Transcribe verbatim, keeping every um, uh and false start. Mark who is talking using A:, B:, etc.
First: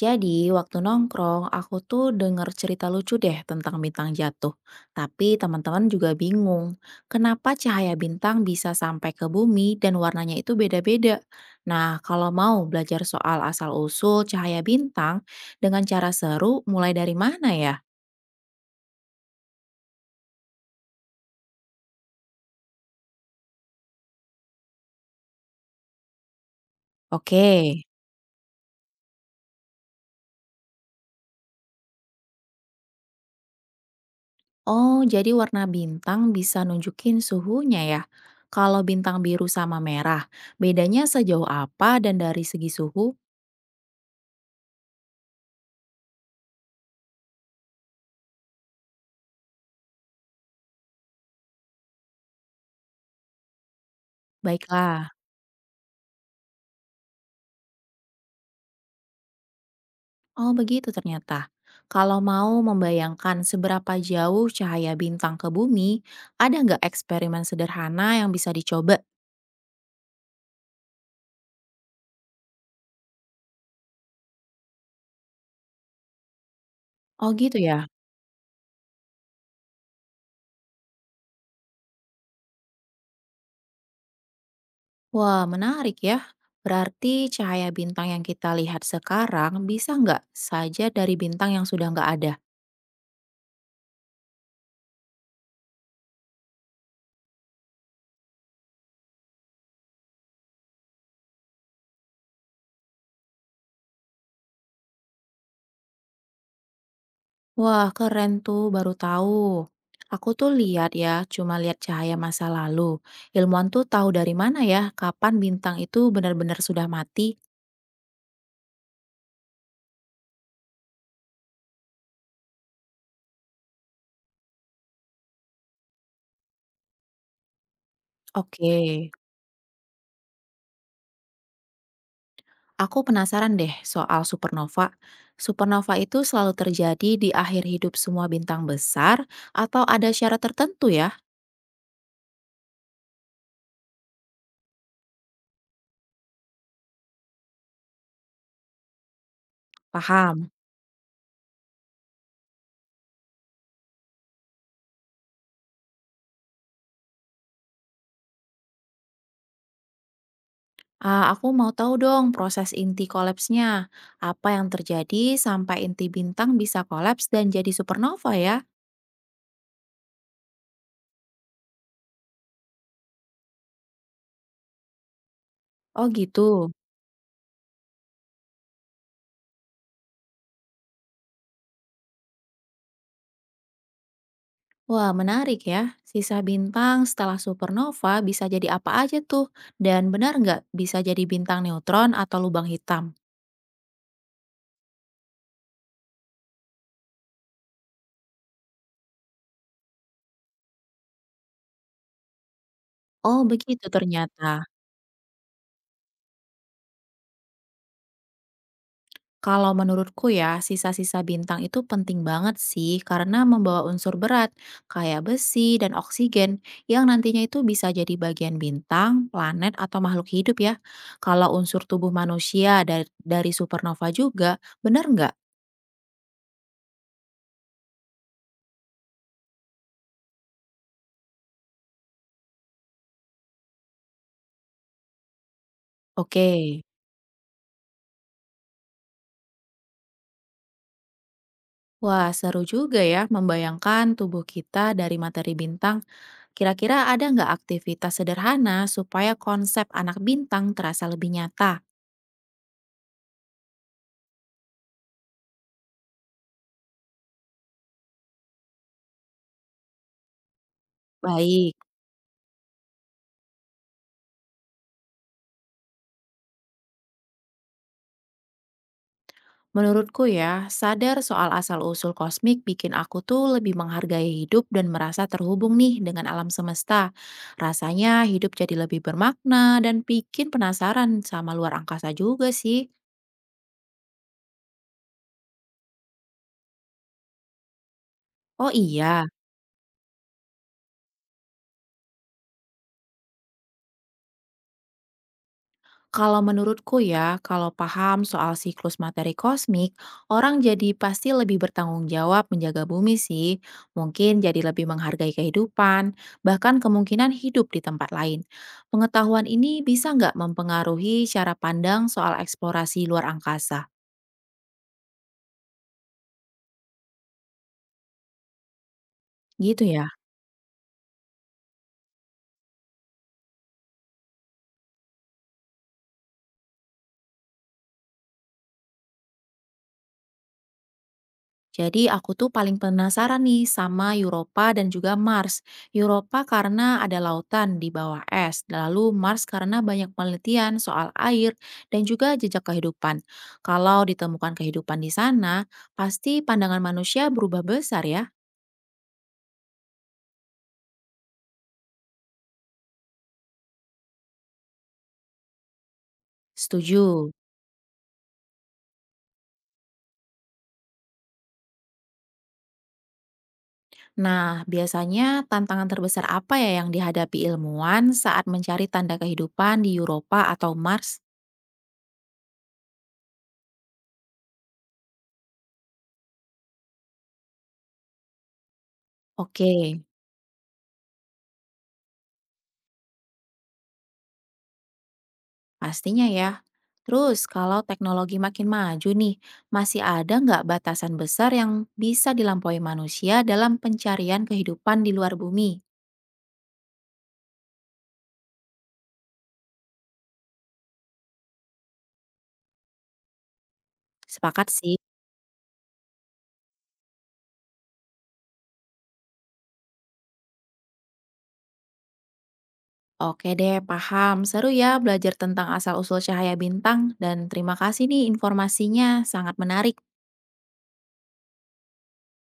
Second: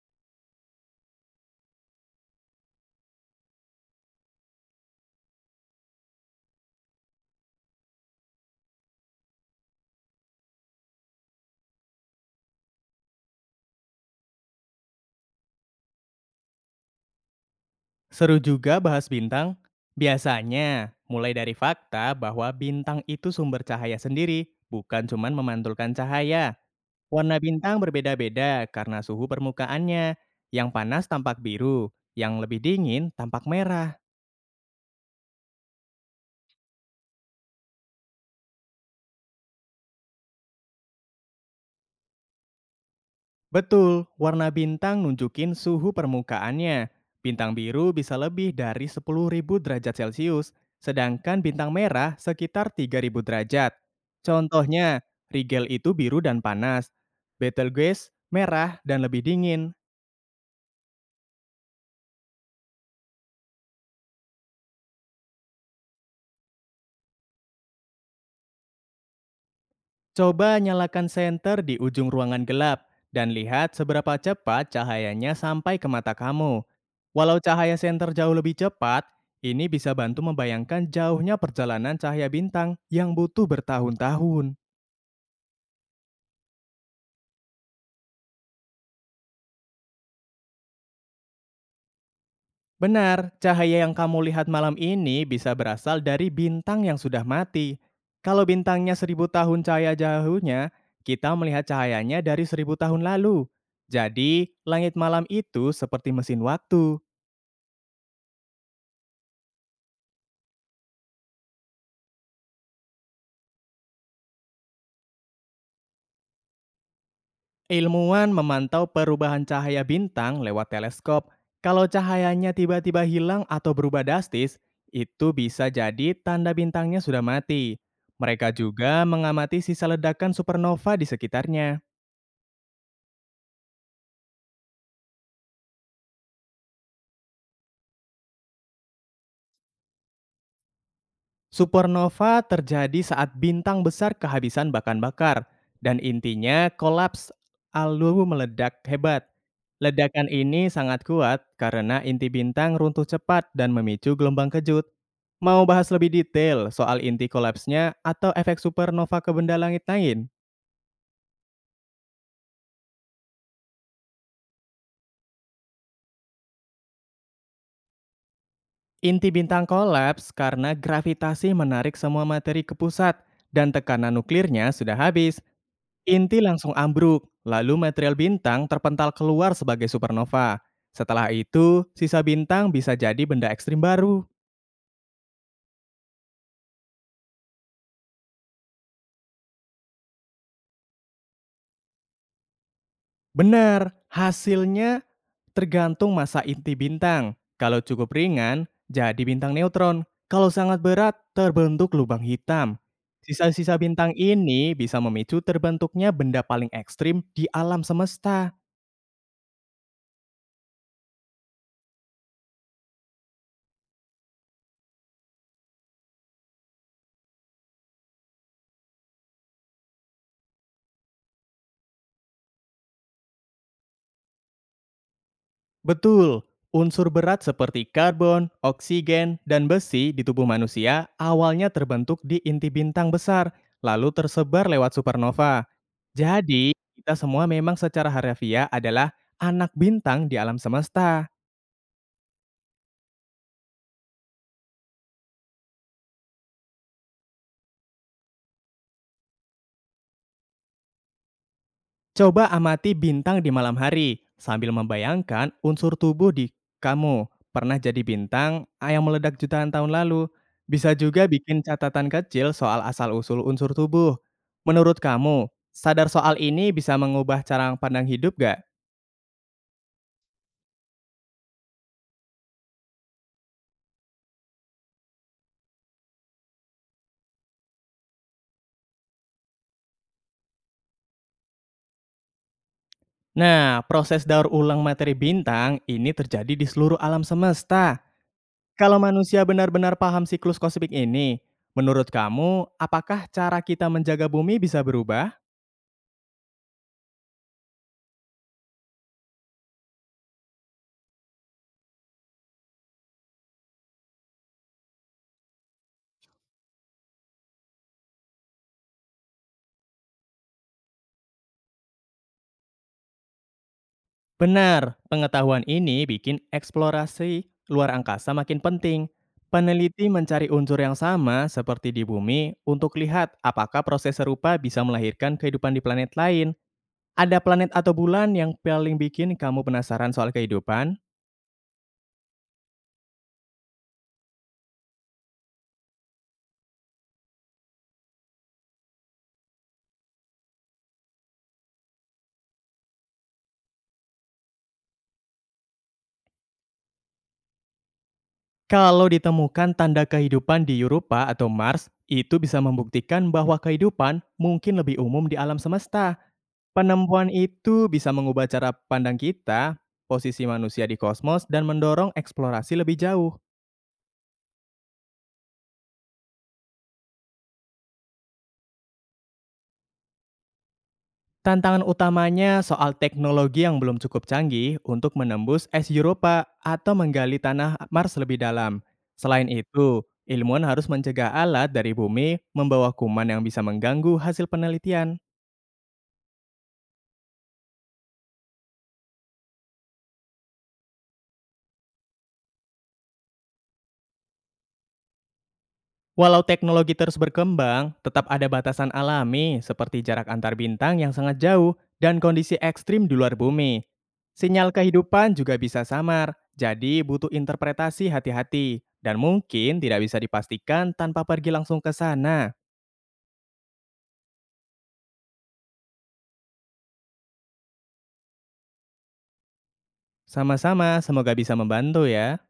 A: Jadi, waktu nongkrong, aku tuh denger cerita lucu deh tentang bintang jatuh. Tapi teman-teman juga bingung, kenapa cahaya bintang bisa sampai ke bumi dan warnanya itu beda-beda. Nah, kalau mau belajar soal asal-usul cahaya bintang dengan cara seru, mulai dari mana ya?
B: Seru juga bahas bintang. Biasanya, mulai dari fakta bahwa bintang itu sumber cahaya sendiri, bukan cuman memantulkan cahaya. Warna
A: Oke.
B: bintang berbeda-beda karena suhu permukaannya. Yang panas tampak biru, yang lebih dingin tampak merah.
A: Oh, jadi warna bintang bisa nunjukin suhunya ya. Kalau bintang biru sama merah, bedanya sejauh apa dan dari segi suhu?
B: Betul, warna bintang nunjukin suhu permukaannya. Bintang biru bisa lebih dari sepuluh ribu derajat Celcius, sedangkan bintang merah sekitar tiga ribu derajat. Contohnya,
A: Baiklah.
B: Rigel itu biru dan panas, Betelgeuse merah dan lebih dingin.
A: Oh, begitu ternyata. Kalau mau membayangkan seberapa jauh cahaya bintang ke bumi, ada nggak eksperimen sederhana yang bisa dicoba?
B: Coba nyalakan senter di ujung ruangan gelap dan lihat seberapa cepat cahayanya sampai ke mata kamu.
A: Oh,
B: Walau
A: gitu ya.
B: cahaya senter jauh lebih cepat, ini bisa bantu membayangkan jauhnya perjalanan cahaya bintang yang butuh bertahun-tahun.
A: Wah, menarik ya. Berarti cahaya bintang yang kita lihat sekarang bisa nggak saja dari bintang yang sudah nggak ada?
B: Benar, cahaya yang kamu lihat malam ini bisa berasal dari bintang yang sudah mati. Kalau bintangnya seribu tahun cahaya jauhnya, kita melihat cahayanya dari seribu tahun lalu. Jadi, langit malam itu seperti mesin waktu.
A: Wah, keren tuh, baru tahu. Aku tuh lihat ya, cuma lihat cahaya masa lalu. Ilmuwan tuh tahu dari mana ya, kapan bintang itu benar-benar sudah mati?
B: Ilmuwan memantau perubahan cahaya bintang lewat teleskop. Kalau cahayanya tiba-tiba hilang atau berubah drastis, itu bisa jadi tanda bintangnya sudah mati. Mereka
A: Oke,
B: juga mengamati sisa ledakan supernova di sekitarnya.
A: aku penasaran deh soal supernova. Supernova itu selalu terjadi di akhir hidup semua bintang besar atau ada syarat tertentu ya?
B: Supernova terjadi saat bintang besar kehabisan bahan bakar dan intinya kolaps lalu meledak hebat. Ledakan
A: Paham.
B: ini sangat kuat karena inti bintang runtuh cepat dan memicu gelombang kejut. Mau bahas lebih detail soal inti kolapsnya atau efek supernova ke benda langit lain?
A: Ah, aku mau tahu dong proses inti kolapsnya. Apa yang terjadi sampai inti bintang bisa kolaps dan jadi supernova ya?
B: Inti bintang kolaps karena gravitasi menarik semua materi ke pusat dan tekanan nuklirnya sudah habis.
A: Oh
B: Inti
A: gitu.
B: langsung ambruk, lalu material bintang terpental keluar sebagai supernova. Setelah itu, sisa bintang bisa jadi benda ekstrim baru.
A: Wah, menarik ya. Sisa bintang setelah supernova bisa jadi apa aja tuh? Dan benar nggak bisa jadi bintang neutron atau lubang hitam?
B: Benar, hasilnya tergantung massa inti bintang. Kalau cukup ringan, jadi bintang neutron. Kalau sangat berat, terbentuk lubang hitam.
A: Oh,
B: Sisa-sisa
A: begitu
B: bintang
A: ternyata.
B: ini bisa memicu terbentuknya benda paling ekstrim di alam semesta.
A: Kalau menurutku ya, sisa-sisa bintang itu penting banget sih karena membawa unsur berat kayak besi dan oksigen yang nantinya itu bisa jadi bagian bintang, planet, atau makhluk hidup ya. Kalau unsur tubuh manusia dari, dari supernova juga, benar nggak?
B: Betul, unsur berat seperti karbon, oksigen, dan besi di tubuh manusia awalnya terbentuk di inti bintang besar, lalu tersebar lewat supernova.
A: Oke.
B: Jadi, kita semua memang secara harafiah adalah anak bintang di alam semesta.
A: Wah, seru juga ya membayangkan tubuh kita dari materi bintang. Kira-kira ada nggak aktivitas sederhana supaya konsep anak bintang terasa lebih nyata?
B: Coba amati bintang di malam hari sambil membayangkan unsur tubuh di kamu pernah jadi bintang ah, yang meledak jutaan tahun lalu. Bisa juga bikin
A: Baik,
B: catatan kecil soal asal-usul unsur tubuh. Menurut kamu, sadar soal ini bisa mengubah cara pandang hidup gak?
A: menurutku ya, sadar soal asal-usul kosmik bikin aku tuh lebih menghargai hidup dan merasa terhubung nih dengan alam semesta. Rasanya hidup jadi lebih bermakna dan bikin penasaran sama luar angkasa juga sih.
B: Nah, proses daur ulang materi bintang ini terjadi di seluruh alam semesta.
A: Oh
B: Kalau
A: iya.
B: manusia benar-benar paham siklus kosmik ini, menurut kamu, apakah cara kita menjaga bumi bisa berubah?
A: Kalau menurutku ya, kalau paham soal siklus materi kosmik, orang jadi pasti lebih bertanggung jawab menjaga bumi sih. Mungkin jadi lebih menghargai kehidupan, bahkan kemungkinan hidup di tempat lain. Pengetahuan ini bisa nggak mempengaruhi cara pandang soal eksplorasi luar angkasa?
B: Benar, pengetahuan ini bikin eksplorasi luar angkasa makin penting.
A: Gitu ya.
B: Peneliti mencari unsur yang sama seperti di bumi untuk lihat apakah proses serupa bisa melahirkan kehidupan di planet lain. Ada planet atau bulan yang paling bikin kamu penasaran soal kehidupan?
A: Jadi aku tuh paling penasaran nih sama Europa dan juga Mars. Europa karena ada lautan di bawah es, lalu Mars karena banyak penelitian soal air dan juga jejak kehidupan. Kalau ditemukan kehidupan di sana, pasti pandangan manusia berubah besar ya.
B: Kalau ditemukan tanda kehidupan di Europa atau Mars, itu bisa membuktikan bahwa kehidupan mungkin lebih umum di alam semesta. Penemuan
A: Setuju.
B: itu bisa mengubah cara pandang kita, posisi manusia di kosmos, dan mendorong eksplorasi lebih jauh.
A: Nah, biasanya tantangan terbesar apa ya yang dihadapi ilmuwan saat mencari tanda kehidupan di Europa atau Mars?
B: Tantangan utamanya soal teknologi yang belum cukup canggih untuk menembus es Europa atau menggali tanah Mars lebih dalam. Selain
A: Oke.
B: itu, ilmuwan harus mencegah alat dari bumi membawa kuman yang bisa mengganggu hasil penelitian.
A: Pastinya ya. Terus, kalau teknologi makin maju nih, masih ada nggak batasan besar yang bisa dilampaui manusia dalam pencarian kehidupan di luar bumi?
B: Walau teknologi terus berkembang, tetap ada batasan alami seperti jarak antar bintang yang sangat jauh dan kondisi ekstrim di luar bumi.
A: Sepakat
B: Sinyal
A: sih.
B: kehidupan juga bisa samar, jadi butuh interpretasi hati-hati dan mungkin tidak bisa dipastikan tanpa pergi langsung ke sana.
A: Oke deh, paham. Seru ya belajar tentang asal-usul cahaya bintang dan terima kasih nih informasinya, sangat menarik.
B: Sama-sama, semoga bisa membantu ya.